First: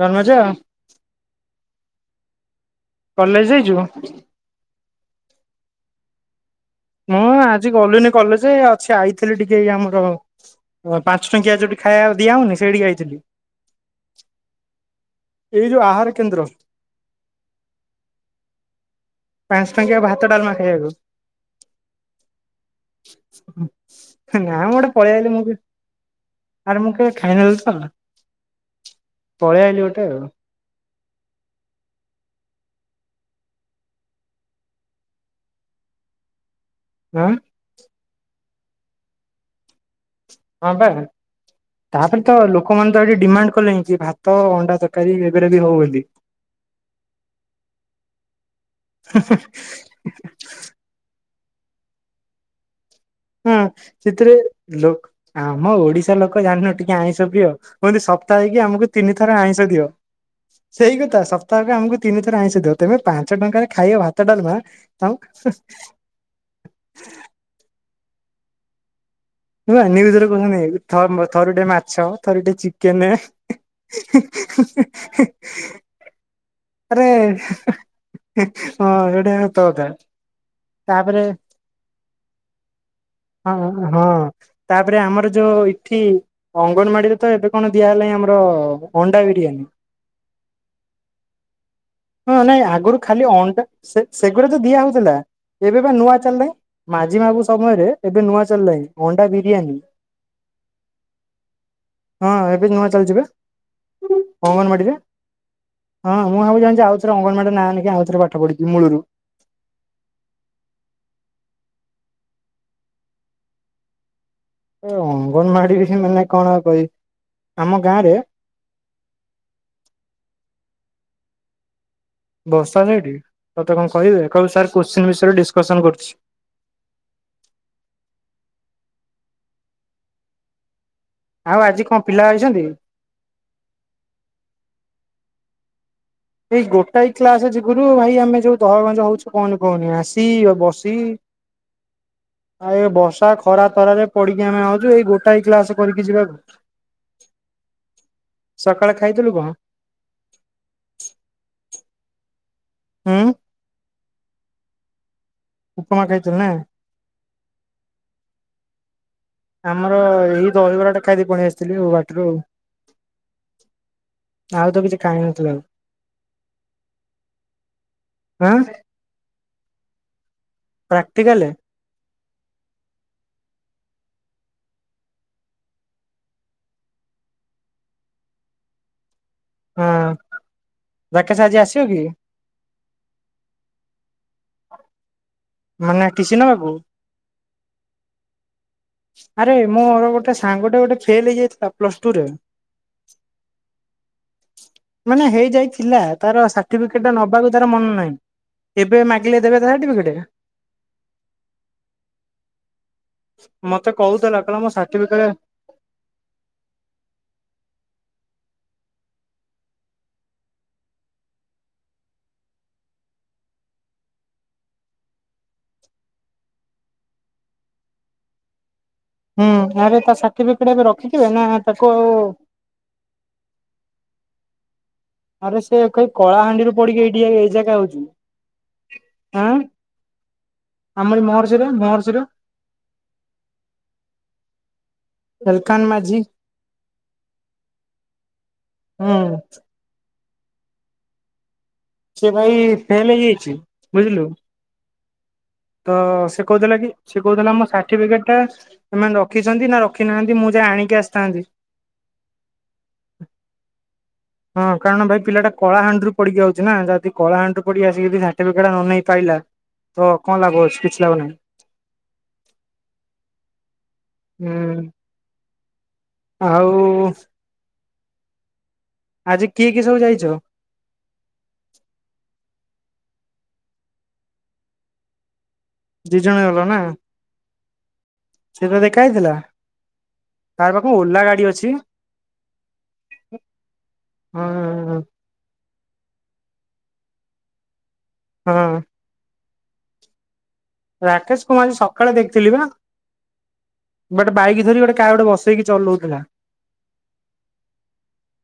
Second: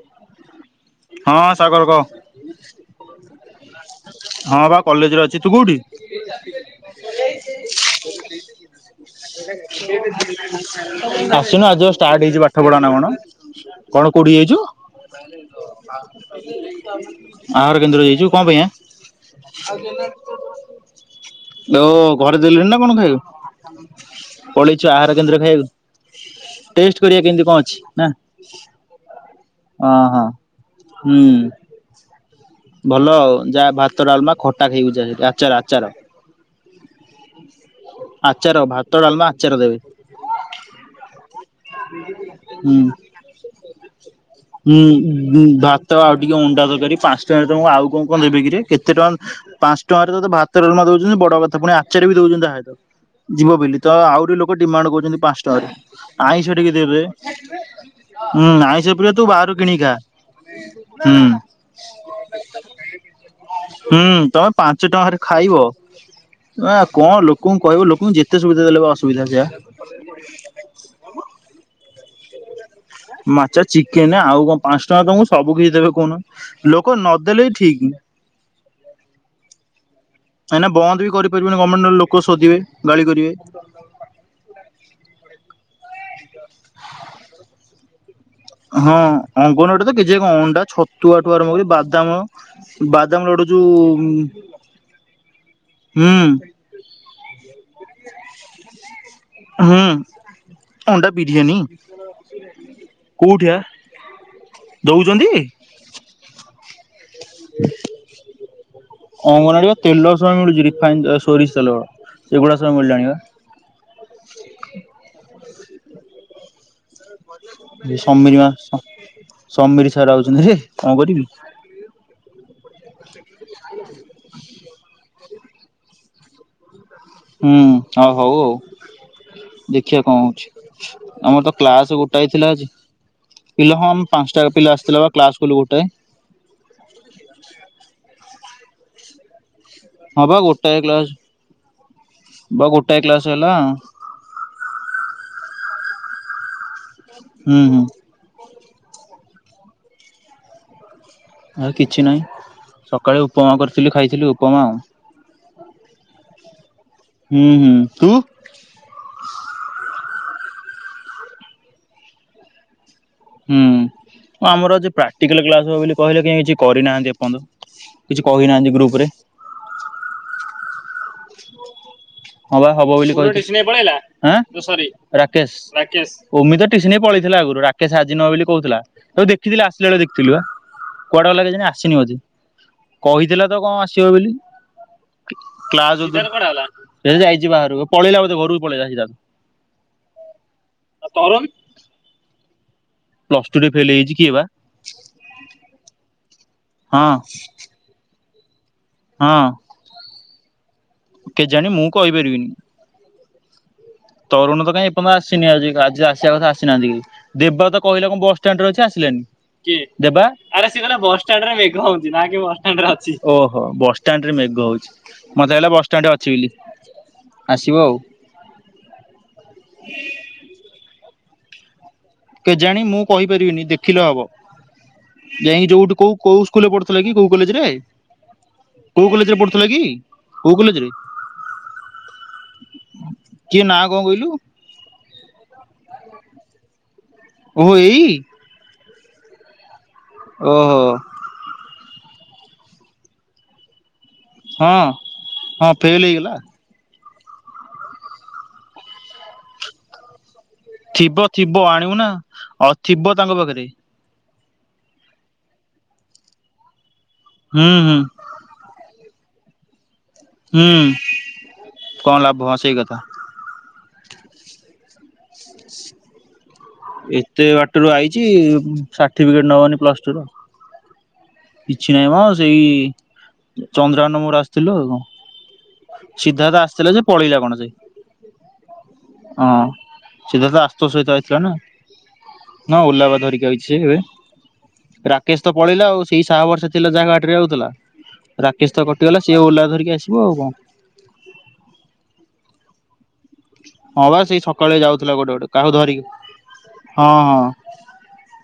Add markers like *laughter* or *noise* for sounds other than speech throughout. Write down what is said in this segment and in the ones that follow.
ଧର୍ମଜ ହଁ ସାଗର କହ ହୁଁ *inaudible* କଲେଜ ଯାଇଛୁ? ବା କଲେଜରେ ଅଛି ତୁ କୋଉଠି? ମୁଁ ଆଜି ଗଲିନି କଲେଜ ସେ *unintelligible* ପାଞ୍ଚ ଟଙ୍କିଆ ଆସୁନୁ ଯୋଉଠି ଆଜି ଖାଇବା ଷ୍ଟାର୍ଟ ଦିଆ ହେଇଛି ହଉନି ପାଠ ପଢା ସେଇଠିକି ନା କଣ ଆଇଥିଲି। କଣ କଉଠିକି ଯାଇଛୁ ଏଇ ଯୋଉ ଆହାର କେନ୍ଦ୍ର ଆହାର କେନ୍ଦ୍ର ଯାଇଛୁ କଣ ପାଇଁ ଆଁ? ପାଞ୍ଚ ଟଙ୍କିଆ ଭାତ ଡାଲମା ଖାଇବାକୁ ଦଉ ଘରେ ଦେଲେଣି ନା କଣ ଖାଇବ? ନାଇ ମୁଁ ଗୋଟେ ପଳେଇ ଆଇଲିି ମୁଁ ଆରେ ମୁଁ ଟେଷ୍ଟ କେ କରିବା କେମିତି ଖାଇନଲ କଣ ତ ଅଛି ନା? ପଳେଇ ଆଇଲିି ହଁ ଗୋଟେ ଆଉ ହଁ ହୁଁ। ଭଲ ଆଉ ଯାହା ଭାତ ଡାଲମା ଖଟା ଖାଇବୁ ଯା ଆଚାର ଆଚାର। ହୁଁ ଆଚାର ଭାତ ଡାଲମା ଆଚାର ଦେବେ। ହଁ ବା ତାପରେ ତ ହୁଁ ଲୋକମାନେ ତ ଏଠି ଡିମାଣ୍ଡ କଲେଣି କି ଭାତ ଅଣ୍ଡା ତରକାରୀ ଉଁ ଏବେରେ ବି ହଉ ଭାତ ବୋଲି। ଆଉ ଟିକେ ଅଣ୍ଡା ତରକାରୀ ପାଞ୍ଚ ତମକୁ ଆଉ କଣ କଣ ଦେବି କିରେ? କେତେ ଟଙ୍କା ପାଞ୍ଚ ଟଙ୍କାରେ ତତେ ଭାତ ଡାଲମା ଦଉଛନ୍ତି ବଡ କଥା। ତ ପୁଣି ଆଚାରରେ ବି ଦଉଛନ୍ତି ଯାହା ହେଉଥାଉ। ହଁ ସେଥିରେ ଲ ପାଞ୍ଚ ଟଙ୍କାରେ। ଆମ ଓଡିଶା ଲୋକ ଆଇଁଷ ଜାଣିନ ଟିକେ ଦେବେ ଆଇଁଷ ପ୍ରିୟ କୁହନ୍ତି ହୁଁ ସପ୍ତାହକି ଆଇଁଷ ଆମକୁ ପ୍ରିୟ ତିନି ତୁ ଥର ବାହାରୁ ଆଇଁଷ କିଣିକି ଦିଅ ଖା। ସେଇ ହୁଁ କଥା ସପ୍ତାହ ଆମକୁ ତିନି ଥର ଆଇଁସ ଦିଅ ତବେ ପାଞ୍ଚ ଟଙ୍କାରେ ଖାଇବ ହୁଁ ଭାତ ତମେ ଡାଲମା ପାଞ୍ଚ ଆଉ। ଟଙ୍କାରେ ଖାଇବ। ଆ କଣ ଲୋକଙ୍କୁ କହିବ ଲୋକଙ୍କୁ ଯେତେ ସୁବିଧ ଦେଲେ ଭି ଅସୁ ନ୍ୟୁଉଜ ରେ କହୁଛନ୍ତି ଥର ଥରୁଟେ ମାଛ। ଥରେ ଟେ ଚିକ ମାଛ, ଚିକେନ ଆଉ କଣ ପାଞ୍ଚ ଟଙ୍କା ତମକୁ ସବୁ କିଛି ଦେବେ କହୁନୁ। ଆରେ ହଁ ଏଡା ସତ କଥା। କାଇଁକିନା ବନ୍ଦ ବି ତାପରେ କରିପାରିବନି ଗଭର୍ଣମେଣ୍ଟ ଲୋକ ଶୋଧିବେ ଗାଳି କରିବେ। ଓ ଇଠି। ଅଙ୍ଗନବାଡିରେ ତ ଏବେ କଣ ଦିଆହେଲାଣି ଆମର ହଁ ଅଣ୍ଡା ବିରିୟାନୀ। ଅଙ୍ଗନବାଡି ତ କେଜିଏ କଣ ଅଣ୍ଡା ଛତୁଆଠୁ ଆରମ୍ଭ କରି ବାଦାମ ହଁ ନାଇଁ ଆଗରୁ ବାଦାମ ଖାଲି ଲଡୁ ଅଣ୍ଡା ଯୋଉ ସେ ସେଗୁଡା ତ ଦିଆ ହଉଥିଲା ଏବେ ବା ନୂଆ ହୁଁ ଚାଲିଲା ମାଝି ବାବୁ ସମୟରେ ଏବେ ନୂଆ ଚାଲିଲାଣି ଅଣ୍ଡା ବିରିୟାନୀ। ହୁଁ ହଁ ଏବେ ନୂଆ ଚାଲିଛି କଉଠି ବା ଅଙ୍ଗନବାଡିରେ ଦଉଛନ୍ତି? ହଁ ମୁଁ ଭବୁଛି ଜାଣି ମୂଳରୁ। ଅଙ୍ଗନବାଡ଼ି ତେଲ ସହ ମିଳୁଛି ରିଫାଇନ, ସୋରିଷ ତେଲ। ସେଗୁଡା ସବୁ ମିଳିଲାଣି ବା। ଏ ଅଙ୍ଗନବାଡି ବିସେରେ ମାନେ କଣ ଆଉ କହିବି। ଆମ ଗାଁ ରେ ସମୀର ମା ସମ ସମୀର ସାର ଆଉଛନ୍ତି ହେ। କଣ କରିବି? ବର୍ଷା ହେଲା ହେଠି। ତତେ କଣ କହିବେ? କହିବୁ ସାର କୋଶ୍ଚିନ୍ ବିଷୟରେ ଡିସ୍କସନ୍ କରୁଛି। ହୁଁ ହଉ ହଉ ଆଉ ଦେଖିବା କଣ ହଉଛି? ଆମର ତ ଆଉ ଆଜି କଣ କ୍ଲାସ ପିଲା ଗୋଟାଏ ଥିଲା ଆଇଛନ୍ତି ପିଲା ହଁ ପାଞ୍ଚଟା ପିଲା ଆସିଥିଲା କ୍ଲାସ ଫୁଲ ଗୋଟାଏ। ଏଇ ଗୋଟାଏ କ୍ଲାସ ଯଗୁରୁ ଭାଇ ଆମେ ଯୋଉ ଦହଗଞ୍ଜ ହଉଛୁ। କୁହନି କହୁନି ହଁ ଆସି ବା ଗୋଟାଏ ବସି କ୍ଲାସ ବା ଆ ଏ ଗୋଟାଏ କ୍ଲାସ ବସା ହେଲା ଖରା ତରାରେ ପଡିକି ଆମେ ଆଉଛୁ ଏଇ ଗୋଟାଏ କ୍ଲାସ କରିକି ଯିବାକୁ। ହୁଁ ହୁଁ। ସକାଳେ ଖାଇଥୀଲୁ କଣ? *inaudible* ଆଉ କିଛି ନାହିଁ। ହୁଁ ସକାଳେ ଉପମା କରିଥିଲି ଖାଇଥିଲି। ଲି ଉପମା ଆଉ। ଉପମା ଖାଇଥିଲୁ ନା। ହୁଁ ହୁଁ। ତୁ? ଆମର ଏଇ ଦହିବରା ଟା ଖାଇଦି ପଳେଇ ଆସିଥିଲି ଆଉ ବାଟରୁ ଆଉ। ହୁଁ ଆଉ ଆମର ତ କିଛି ପ୍ରାକ୍ଟିକାଲ ଖାଇନଥିଲି ଆଉ କ୍ଲାସ ହବ ବୋଲି କହିଲେ କେହି କିଛି କରିନାହାନ୍ତି ଆପଣନ୍ତ କିଛି ଆଁ। କହିନାହାନ୍ତି ଗ୍ରୁପରେ। *unintelligible* ପ୍ରାକ୍ଟିକାଲେ ହଁ ବା ହବବୋଲି କହିଛି ହାଁ ରାକେଶ ଓମୀ ତ ଟିସି ନେଇ ପାଳେଇ ଥିଲା ଆଗରୁ ରାକେଶ ଆଜି ନବ ବୋଲି କହୁଥିଲା। ହୋଉ ଦେ ଦେଖିଥିଲ ଆସିଲା ବେଳେ ହଁ ଦେଖିଥିଲୁ ବା କୁଆଡେକୁ ରାକେଶ ଲାଗେ ଆଜି ଜାଣି ଆସିବ ଆସିନି କି? ଅ କହିଥିଲା ତ କଣ ଆସିବ ବୋଲି ମାନେ କ୍ଲାସ *inaudible* ଟିସି ନବାକୁ ବାହାରକୁ ପଳେଇଲା ବୋଧେ ଘରକୁ ପଳେଇଲା ସିଦ୍ଧାର୍ଥ। ଆରେ ମୋର ଗୋଟେ ସାଙ୍ଗଟେ ଗୋଟେ ଫେଲ ହେଇଯାଇଥିଲା ପ୍ଲସ ଟୁ ରେ *inaudible* ପ୍ଲସ ଟୁ ରେ ଫେଲ ହେଇଛି କି ବା ମାନେ ହେଇଯାଇଥିଲା *inaudible* ତାର ସା ହଁ *unintelligible* ନବାକୁ ତାର ମନ ନାହିଁ। ଏବେ ମାଗିଲେ ଦେବେ ତାଟିବିକେଟ? କେଜାଣଣି ମୁଁ କହିପାରିବିନି। ମତେ କହୁଥିଲା କହିଲା ତରୁଣ ମୋ ତ କାହିଁ ଏପର୍ଯ୍ୟନ୍ତ ସାର୍ଟିଫିକେଟ ଆସିନି ଆଜି ଆଜି ଆସିବା କଥା ଆସିନାହାନ୍ତି କି ଦେବବା ତ କହିଲା କ ଵାସ ଷ୍ଟାଣ୍ଡରେ ଅଛି ଆସିଲାନି ଦେବା ଓହୋ ଵାସ ଷ୍ଟାଣ୍ଡ ରେ ମେଘ ହୋଉଛି। ମତେ କହିଲା ବ ଷ୍ଟଟେ ଅଛି ବୋଲି ଆସିବ ଆଉ। ହୁଁ। *unintelligible* ଶଖିବେ ନା ଆଉ କେଜାଣି ମୁଁ କହିପାରିବିନି ଦେଖିଲେ ହବ। ଆରେ ଯାଇକି ସେ ଯୋଉଠି କହି କୋଉ କୋଉ ସ୍କୁରେ କଳାହାଣ୍ଡିରୁ ପଡିକି ପଢୁଥିଲା କି ଏଇଠି କୋଉ ଏଇ କଲେଜରେ ଜାଗା ହଉଛି କୋଉ କଲେଜରେ ଆଁ ପଢୁଥିଲା କି କୋଉ କଲେରେ ଆମରି ମହର୍ଷିରେ ମହର୍ଷିର କିଏ ନାଁ କଣ କହିଲୁ? ହେଲକାନ ମାଝି *inaudible* ଓହୋ ଏଇ ହୁଁ। ଓହୋ। ସେ ଭାଇ ଫେଲ ହେଇ ଯାଇଛି। ବୁଝିଲୁ ହଁ ହଁ ତ ଫେଲ ହେଇଗଲା ସେ କହୁଥିଲା କି ସେ କହୁଥିଲା ମୋ ସାର୍ଟିଫିକେଟ ଟା ଏମାନେ ରଖିଛନ୍ତି ନା ରଖିନାହାନ୍ତି। ମୁଁ ଯାଇ ଆଣିକି ଥିବ ଆସିଥାନ୍ତି। ଥିବ ଆଣିବୁ ନା ଆଉ ଥିବ ତାଙ୍କ ପାଖରେ ହଁ କାରଣ ଭାଇ ପିଲାଟା କଳାହାଣ୍ଡିରୁ ପଢିକି ଆଉଛି ନା। ଯାହା କଳାହାଣ୍ଡିରୁ ହୁଁ ପଢି ହୁଁ। ଆସିକିି ଏଠି ସାଟିଫିକେଟ ନ ନେଇ ପାଇଲା। ତ କଣ ଲାଭ ଅଛି ହୁଁ କିଛି ଲାଭ ନାହିଁ। କଣ ଲାଭ ହ ସେଇ କଥା। ହୁଁ। ଆଉ ରୁ ଆଇଛି ସାର୍ଟିଫିକେଟ୍ ଆଜି କିଏ ନେବନି କିଏ ସବୁ ପ୍ଲସ୍ ଟୁ ଯାଇଛ? ର କିଛି ନାହିଁ ମ ସେଇ ଚନ୍ଦ୍ରାନ ମୋର ଆସିଥିଲୁ ଆଉ। ଦି ଜଣ ସିଧାର୍ଥ ଗଲ ନା ଆସିଥିଲା ଯେ ପଳେଇଲା କଣ? ସେ ସେ ତ ଦେଖା ହେଇଥିଲା ହଁ ସିଧାର୍ଥ ତାର ପାଖକୁ ଆଶୁତୋଷ ସହିତ ଓଲା ଆସିଥିଲା ଗାଡି ନା। ଅଛି। ହଁ ଓଲାପା ଧରିକି ଆଇଛି ସେ ଏବେ, ହଁ ରାକେଶ ତ ପଳେଇଲା ଆଉ ସେଇ ଶାହା ଭରସା ସେ ଜାଗାଟରେ ଯଉଥିଲା *unintelligible* ରାକେଶ ହଁ ତ କଟିଗଲା ସିଏ ଓଲା ଧରିକି ଆସିବ ଆଉ କଣ? ରାକେଶ କୁ ମୁଁ ଆଜି ସକାଳେ ଦେଖିଥିଲି ପା। ହଁ ବା ଗୋଟେ ସେଇ ବାଇକ ସକାଳେ ଧରି ଗୋଟେ ଯାଉଥିଲା କାହା ଗୋଟେ ବସେଇକି କାହାକୁ ଧରିକି ଚଲଉଥିଲା। ହଁ ହଁ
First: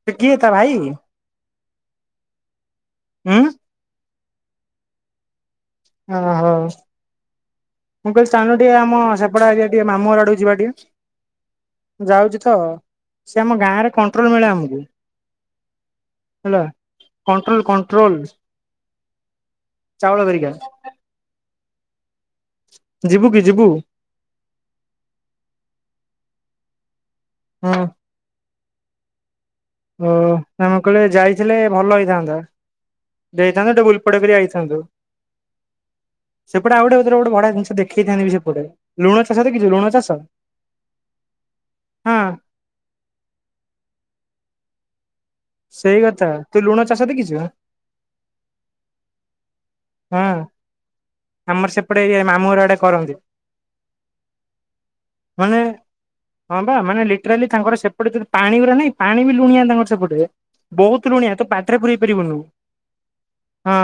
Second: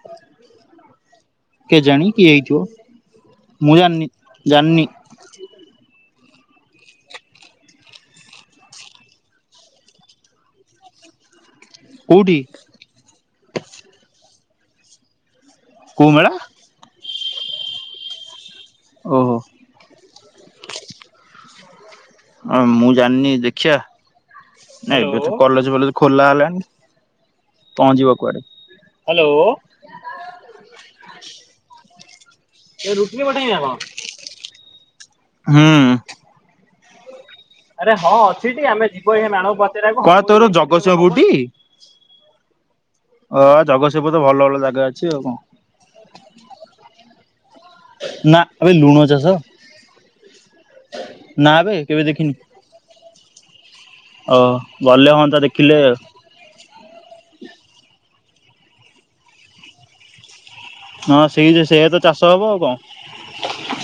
ସେ କିଏ ତା ଭାଇ? କେଜାଣି କିଏ ହେଇଥିବ ଉଁ ମୁଁ ଜାଣିନି। ଜାଣିନି। ଓହୋ। ମୁଁ କହିଲି ଚାଲୁନୁ ଟିକେ ଆମ ସେପଟ ଆଡେ ଟିକେ ମାମୁଁ ଆଡୁ ଯିବା ଟିକେ। କୋଉଠି ଯାଉଛି ତ ସେ ଆମ ଗାଁରେ କଣ୍ଟ୍ରୋଲ ମିଳେ। ହ *inaudible* କୋଉ ମେଳା? Control control. ଓହୋ ଚାଉଳ ବେରି। ହଁ ମୁଁ ଜାଣିନି ଯିବୁ? ଦେଖିବା ନ କଲେଜଫଲେଜ ଖୋଲା ହେଲେ। ହଁ ଓ *unintelligible* ପହଞ୍ଚିବ କୁଆଡେ। ହ୍ୟାଲୋ। ଓ ଆମେ କହିଲେ ଯାଇଥିଲେ ଭଲ ହେଇ *unintelligible* ର ପେଇ ଆଇଥାନ୍ତୁ। *unintelligible* ହୁଁ। ଆ *unintelligible* ଆରେ ହଁ। ଅଛି ଆମେ ଯିବ ଚାଷ ମାଣବ ଦେଖିଛୁ ଲୁଣ ଚାଷ? କ ତୋର। ଜଗତସିଂହପୁରଟି ଅ ହଁ ଜଗତସିଂହପୁର ତ ଭଲ ଭଲ ଜାଗା। ଜଗା ଅଛି ଆଉ କଣ? ସେଇ କଥା, ତୁ ଲୁଣ ଚାଷ ଦେଖିଛୁ? ନା, ଆବେ ଲୁଣ ଚାଷ। ହଁ ନା ଆମର ବେ ସେପଟେ କେବେ ଏରିଆ ଦେଖିନି ମାମୁଁ ଘର ଆଡେ କରନ୍ତି। ଓ ଗଲେ ହଅନ୍ତା ମାନେ ଦେଖିଲେ ହଁ ବା ମାନେ ଲିଟ୍ରାଲି ତାଙ୍କର ସେପଟେ ଯ ପାଣି ଉରା ନାଇଁ, ପାଣି ବି ଲୁଣିଆ ତାଙ୍କର ସେପଟେ। ବହୁତ ହଁ ଲୁଣିଆ ତୁ ସେଇ ଯେ ପାଟିରେ ସେଇଆ ତ ପୁରଇ ଚାଷ ପାରିବୁନୁ। ହବ ଆଉ କଣ ହଁ।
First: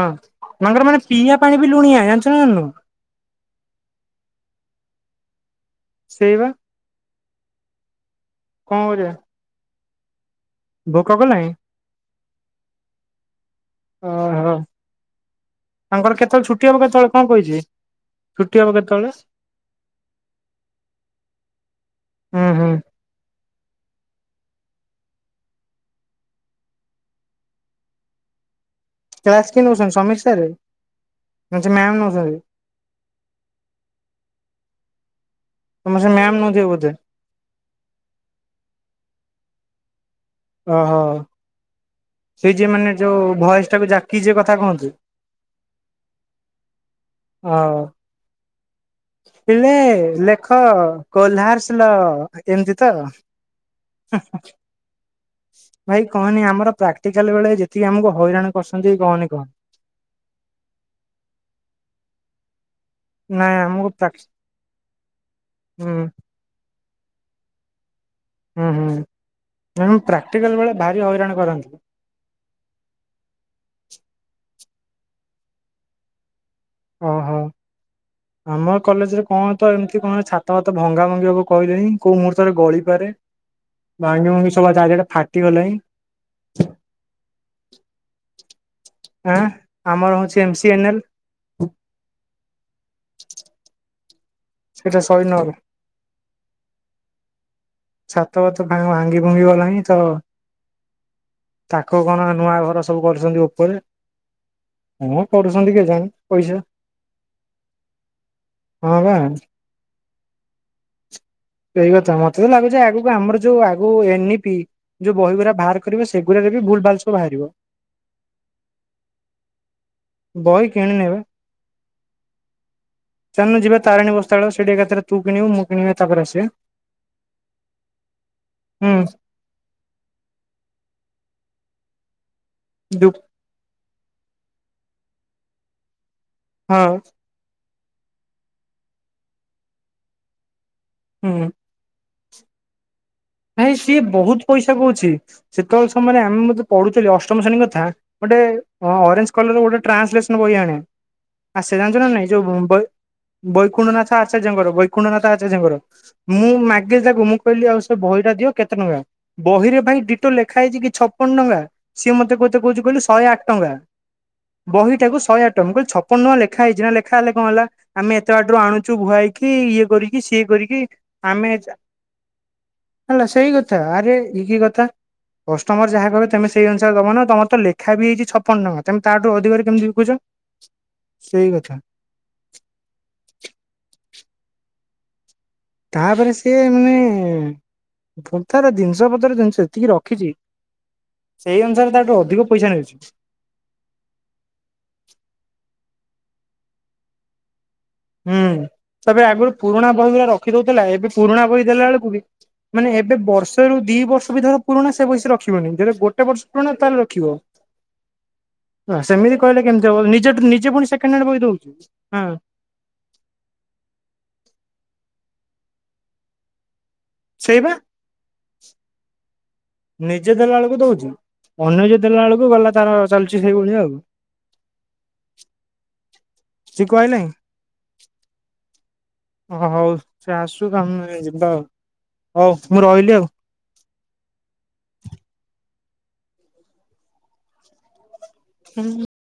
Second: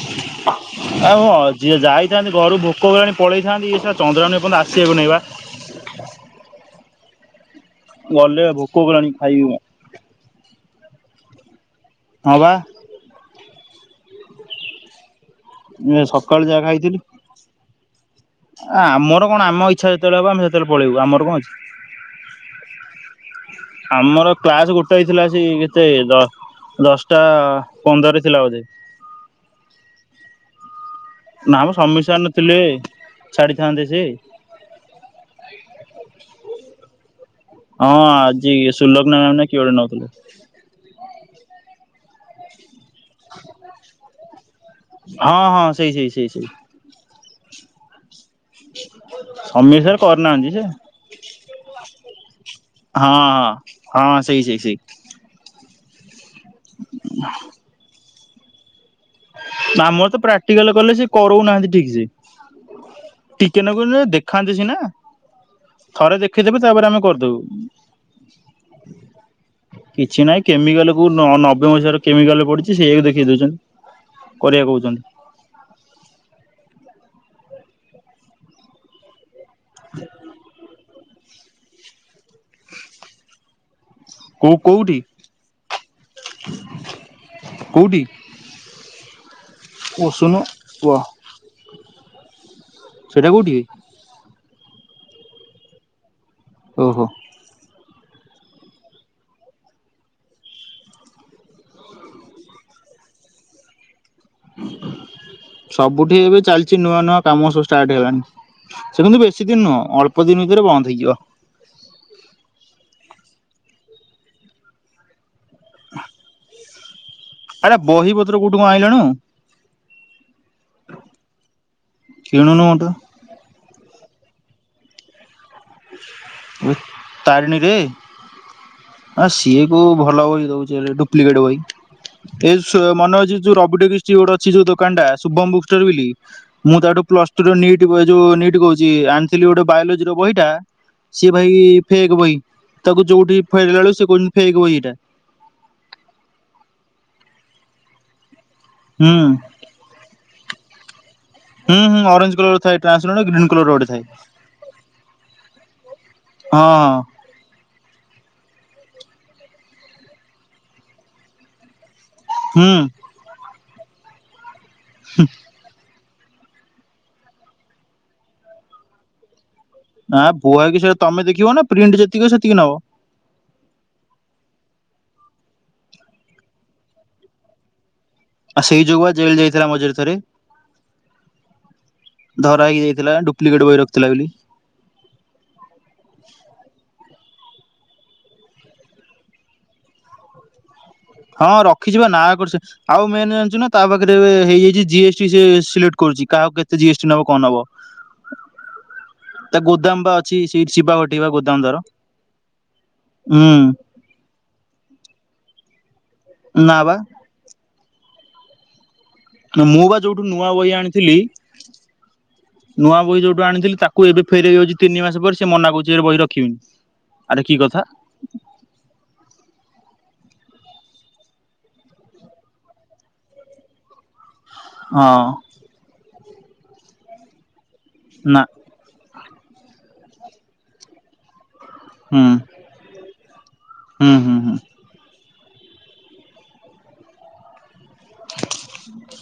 ତାଙ୍କର ମାନେ ଆଉ ପିଇବା ହଁ। ପାଣି ବି ଯିଏ ଲୁଣିଆ ଜାଣିଛୁ ଯାଇଥାନ୍ତି ନା ଘରୁ ଜାଣିନୁ ଭୋକ ହେଲାଣି ପଳେଇଥାନ୍ତି ଏ ଶଳା ଚନ୍ଦ୍ରାଣ ଏପର୍ଯ୍ୟନ୍ତ ଆସିବାକୁ ନାଇ ବା। ସେଇବା। ଗଲେ ଭୋକ କଲାଣି ଖାଇବି ମୁଁ। ଭୋକ କଲାଇଁ? ହଁ ବା। ଓହୋ। ତାଙ୍କର କେତେବେଳେ ଛୁଟି ହବ କେତେବେଳେ କଣ କହିଛି? ଛୁଟି ହବ ଆ କେତେବେଳେ? ଆମର କଣ ଆମ ଇଚ୍ଛା ଯେତେବେଳେ ହବ ଆମେ ସେତେବେଳେ ପଳେଇବୁ ଆମର କଣ ଅଛି। ହୁଁ ହୁଁ ଆମର କ୍ଲାସ ଗୋଟେ ହେଇଥିଲା ସେଇ କେତେ ଦଶ ଦଶଟା ପନ୍ଦରରେ ଥିଲା ବୋଧେ। କ୍ଲାସ କିଏ ନଉଛନ୍ତି ସମୀର ସାର୍? ନା ନାଁ ସେ ମ ମ୍ୟାମ ସମୀର ସାର ନଉଛନ୍ତି? ନଥିଲେ ଛାଡିଥାନ୍ତେ ଯେ। ତମ ସେ ମ୍ୟାମ ନଉଥିବେ ବୋଧେ। ହଁ। ଆଜି ସୁଲଗ୍ନା ମ୍ୟାମ ନା କିଏ ଗୋଟେ ନଉଥିଲେ। ଓହୋ। ସେଇ ଯିଏ ମାନେ ଯୋଉ ଭଏସ ଟାକୁ ଜାକିକି ଯିଏ କଥା କହନ୍ତି। ହଁ ହଁ ସେଇ ସେଇ ସେଇ ସେଇ ହଁ। ପିଲେ ସମୀର କରିନାହାନ୍ତି ଲେଖ ଯେ କୋହ୍ଲାରସିଲ ଏମତି ତ। ହଁ ହଁ। ହଁ ସେଇ ସେଇ ସେଇ ଭାଇ କହନି ଆମର ପ୍ରାକ୍ଟିକାଲ ବେଳେ ଯେତିକି ଆମକୁ ହଇରାଣ କରିସନ୍ତି ଆମର ତ ପ୍ରାକ୍ଟିକାଲ କଲେ ସେ କରଉନାହାଁନ୍ତି ଠିକସେ। ହଁ। ନାଇଁ ଟିକେ ଆମକୁ ନାକୁରୁ ପ୍ରାକ୍ ଦେଖାନ୍ତି ସିନା। ହୁଁ ଥରେ ଦେଖେଇଦବେ ତାପରେ ଆମେ ହୁଁ ହୁଁ କରିଦବୁ। ନାଇଁ କିଛି ନାହିଁ ପ୍ରାକ୍ଟିକାଲ ବେଳେ କେମିକାଲ ଭାରି କୋଉ ହଇରାଣ ନବେ କରନ୍ତି। ମସିହାର କେମିକାଲ ପଡିଛି ସେଇଆ ଦେଖେଇ ଦଉଛନ୍ତି। କରିଆ କହୁଚନ୍ତି। ଓହୋ ଆମ କଲେଜରେ କଣ ତ ଏମିତି କଣ ଛାତ ଭାତ ଭଙ୍ଗା ଭଙ୍ଗି ହବ କହିଲେଣିି କୋଉ ମୁହୂର୍ତ୍ତରେ ଗଳିପାରେ। ଭାଙ୍ଗି ଭୁଙ୍ଗି କୋଉ ସବୁ କୋଉଠି ଚାରିଆଡ଼େ ଫାଟିଗଲାଇଁ। କୋଉଠି ଆଁ ଆମର ଉସୁନ ହଉଛି ଏମ ସି ଏନ୍ ୱ ଏଲ। ସେଇଟା କୋଉଠି ବେ। ସେଟା ସୈନର ଓ ହୋ। ଛାତ ଭାତ ଭାଙ୍ଗି ଫୁଙ୍ଗି ଗଲାଣିିଁ ତ ତାକୁ କଣ ନୂଆ ଘର ସବୁ କରୁଛନ୍ତି ଉପରେ। କଣ କରୁଛନ୍ତି କେଜାଣି ସବୁଠି ଏବେ ପଇସା ଚାଲିଛି ନୂଆ ନୂଆ କାମ ସବୁ ଷ୍ଟାର୍ଟ ହେଲାଣି ହଁ ସେ ବା। କିନ୍ତୁ ବେଶୀ ଦିନ ନୁହଁ ଅଳ୍ପ ଅଳ୍ପଦିନ ଭିତରେ ବନ୍ଦ ହେଇଯିବ। ସେଇ କଥା ମତେ ଲାଗୁଛି ଆଗକୁ ଆମର। ଯୋଉ ଆଗ ନ ଏ ପି ଯୋଉ ବହି ଗୁଡା ବାହାର କରିବ ସେଗୁଡାରେ ବି ଭୁଲ ଭାଲ। ସବୁ ବାହାରିବ ଆରେ ବହି ପତ୍ର କୋଉଠି କ ଆଇଲୁଣୁ। ବହି କିଣନି ବେ କିଣୁନୁ ଗୋଟେ ଚାଲନୁ ଯିବେ ତାରିଣୀ ବସ୍ ସେଠି ଏକଥରେ ତୁ କିଣ ମୁ। ଏ ତାରିଣୀରେ ହୁଁ ଆ ସିଏ କ ଭଲ ବ ଦଉଛି। ପଲିଗଡ଼ ଭାଇ। ଏଇ ଦୁ ମନେ ଅଛି ଯୋଉ ରବି ଟେ କିଛି ଗୋଟେ। ସେ ଯୋ ଦୋକାନଟା ସୁୁ୍ଭମ ବୁକ୍ଷ୍ଟୋର ବୋଲି ମୁଁ ହଁ ତାଠୁ ପ୍ଲସ ଟୁ ଲିଟ୍ ଯୋଉ ନିଟ୍ କହୁଛି ଆଣିଥିଲି ଗୋଟେ ବାୟୋଲୋଜି ର ବହିଟା ସେ ହୁଁ ଭାଇ ଫେକ୍ ବଇ ନାଇଁ ସିଏ ବହୁତ୍ ଫେକ୍ ବହି ପଇସା ଏଇଟା। କହୁଛି ସେତେବେଳେ ସମୟରେ ଆମେ ମତେ ପଢୁଥିଲେ ଅଷ୍ଟ ପ୍ରଥମ ଶ୍ରେଣୀ କଥା ଗୋଟେ ହଁ ହୁଁ ଅରେଞ୍ଜ କଲର ଗୋଟେ ଟ୍ରାନ୍ସଲେସନ ବହି ଆଣ ଆ ସେ ହୁଁ ଜାଣିଛୁ ହୁଁ ନା ନାଇଁ ଅରେଞ୍ଜ ଯୋଉ କଲର ଥାଏ ଟ୍ରାନ୍ସପେରେଣ୍ଟ ଗ୍ରୀନ କଲର ଗୋଟେ ଥାଏ ବୈକୁଣ୍ଣ୍ଡନାଥ ଆଚାର୍ଯ୍ୟଙ୍କର ବୈକୁଣ୍ଣ୍ଡନାଥ ଆଚାର୍ଯ୍ୟଙ୍କର ମୁଁ ହଁ ମାଗେ ହଁ ତାକୁ ମୁଁ କହିଲି ଆଉ ଏଇଟା ଦିଅ କେତେ ଟଙ୍କା ବହିରେ ଭାଇ ଡିଟୋ ଲେଖା ହେଇଛି କି ଛପନ ଟଙ୍କା ସିଏ ମତେ କୋତେ ହୁଁ। କହୁଛି କହିଲୁ ଶହେ ଆଠ ଟଙ୍କା ବହିଟାକୁ ଶହେ ଆଟ ମୁ କଇଲି ଛ କଣ ନୁଆ ଲେଖାଇଛି ନା ଲେଖା ହେଲେ କଣ ହେଲା ଆମେ ଏତେ ବାଡରୁ ଆଣୁଚୁ ଭୁହାଇ ନା ଭୁଆକି ସେ ତମେ ଦେଖିବ ନା ପ୍ରିଣ୍ଟ ଯେତିକି ସେତିକି ନବ ହେଲା ସେଇ କଥା ଆରେ ଏ କି କଥା କଷ୍ଟମର ଯାହା କହେବେ ତେମେ ସେଇ ଅନୁସାରେ ଦବନା ତମର ତ ଲେଖା ବି ହେଇଛି ଛପନ ଆଉ ସେଇ ଟଙ୍କା ତମେ ଯୋଗୁ ବା ତାଠୁ ଜେଲ୍ ଅଧିକରେ ଯାଇଥିଲା କେମିତି ମଝିରେ ବିକୁଛ? ଥରେ ସେଇ କଥା ଧରା ହେଇକି ଯାଇଥିଲା ଡୁପ୍ଲିକେଟ୍ ବହି ରଖିଥିଲା ବୋଲି। ତାପରେ ସିଏ ଏମେ ଁ ଭ ତାର ଜିନିଷ ପତ୍ର ଜିନିଷ ସେତିକି ରଖିଛି। ହଁ ସେଇ ଅନୁସାରେ ରଖିଛି ବା ତାଠୁ ନାଁ ଅଧିକ କରୁଛ ପଇସା ନେଉଛି ଆଉ ମେନ ଜାଣିଛୁ ନା ତା ପାଖରେ ହେଇଯାଇଛି ଜି ଏସ୍ ଟି ସିଲେକ୍ଟ କରୁଛି କାହାକୁ କେ ସେ ଜିଏସ୍ଟି ନବ କଣ ନବ? ହୁଁ ତବେ ଆଗରୁ ତା ପୁରୁଣା ଗୋଦାମ ବା ବହି ଗୁଡ଼ା ଅଛି ରଖି ସେଇଠି ଦଉଥିଲା ଶିବା ଏବେ ଘଟି ବା ପୁରୁଣା ଗୋଦାମ ବହି ତାର ଦେଲା ବେଳକୁ ବି ମାନେ ଏବେ ହୁଁ ବର୍ଷରୁ ଦି ବର୍ଷ ବି ଧର ପୁରୁଣା ସେ ବହିସ ରଖି ଗୋ ଏତେ ବର୍ଷ ପଣ ନା ବା ତାଲ ରଖିବ। ହଁ ସେମିତି କହିଲେ ମୁଁ କେମିତି ବା ହବ ଯୋଉଠୁ ନିଜେ ନୂଆ ବହି ନିଜେ ପୁଣି ସେକେଣ୍ଡ ଆଣିଥିଲି ହ୍ୟାଣ୍ଡ ବହି ଦଉଛୁଁ ହା ନୂଆ ବହି ଯୋଉଠୁ ଆଣିଥିଲ ତାକୁ ଏବେ ଫେରଇ ଯାଉଛି ତିନି ମାସ ପରେ ସେ ମନା କଉଛି ଏ ବହି ରଖିବିନି। ଆରେ କି ସେଇବା କଥା ନିଜେ ଦେଲା ବେଳକୁ ଦଉଛି ଅନ୍ୟଜେ ଦେଲା ବେଳକୁ ଗଲା ତାର ଚାଲିଛି ସେଇଭଉଳିଆ ଆଉ। ହଁ। ଶିକାଆଇ ନାଇଁ ନା ଓ ହଉ ସେ ଆସୁ କାମେ ଯିବା। ହୁଁ ହଉ ମୁଁ ରହିଲି ଆଉ ହୁଁ ହୁଁ ହୁଁ। ହୁଁ।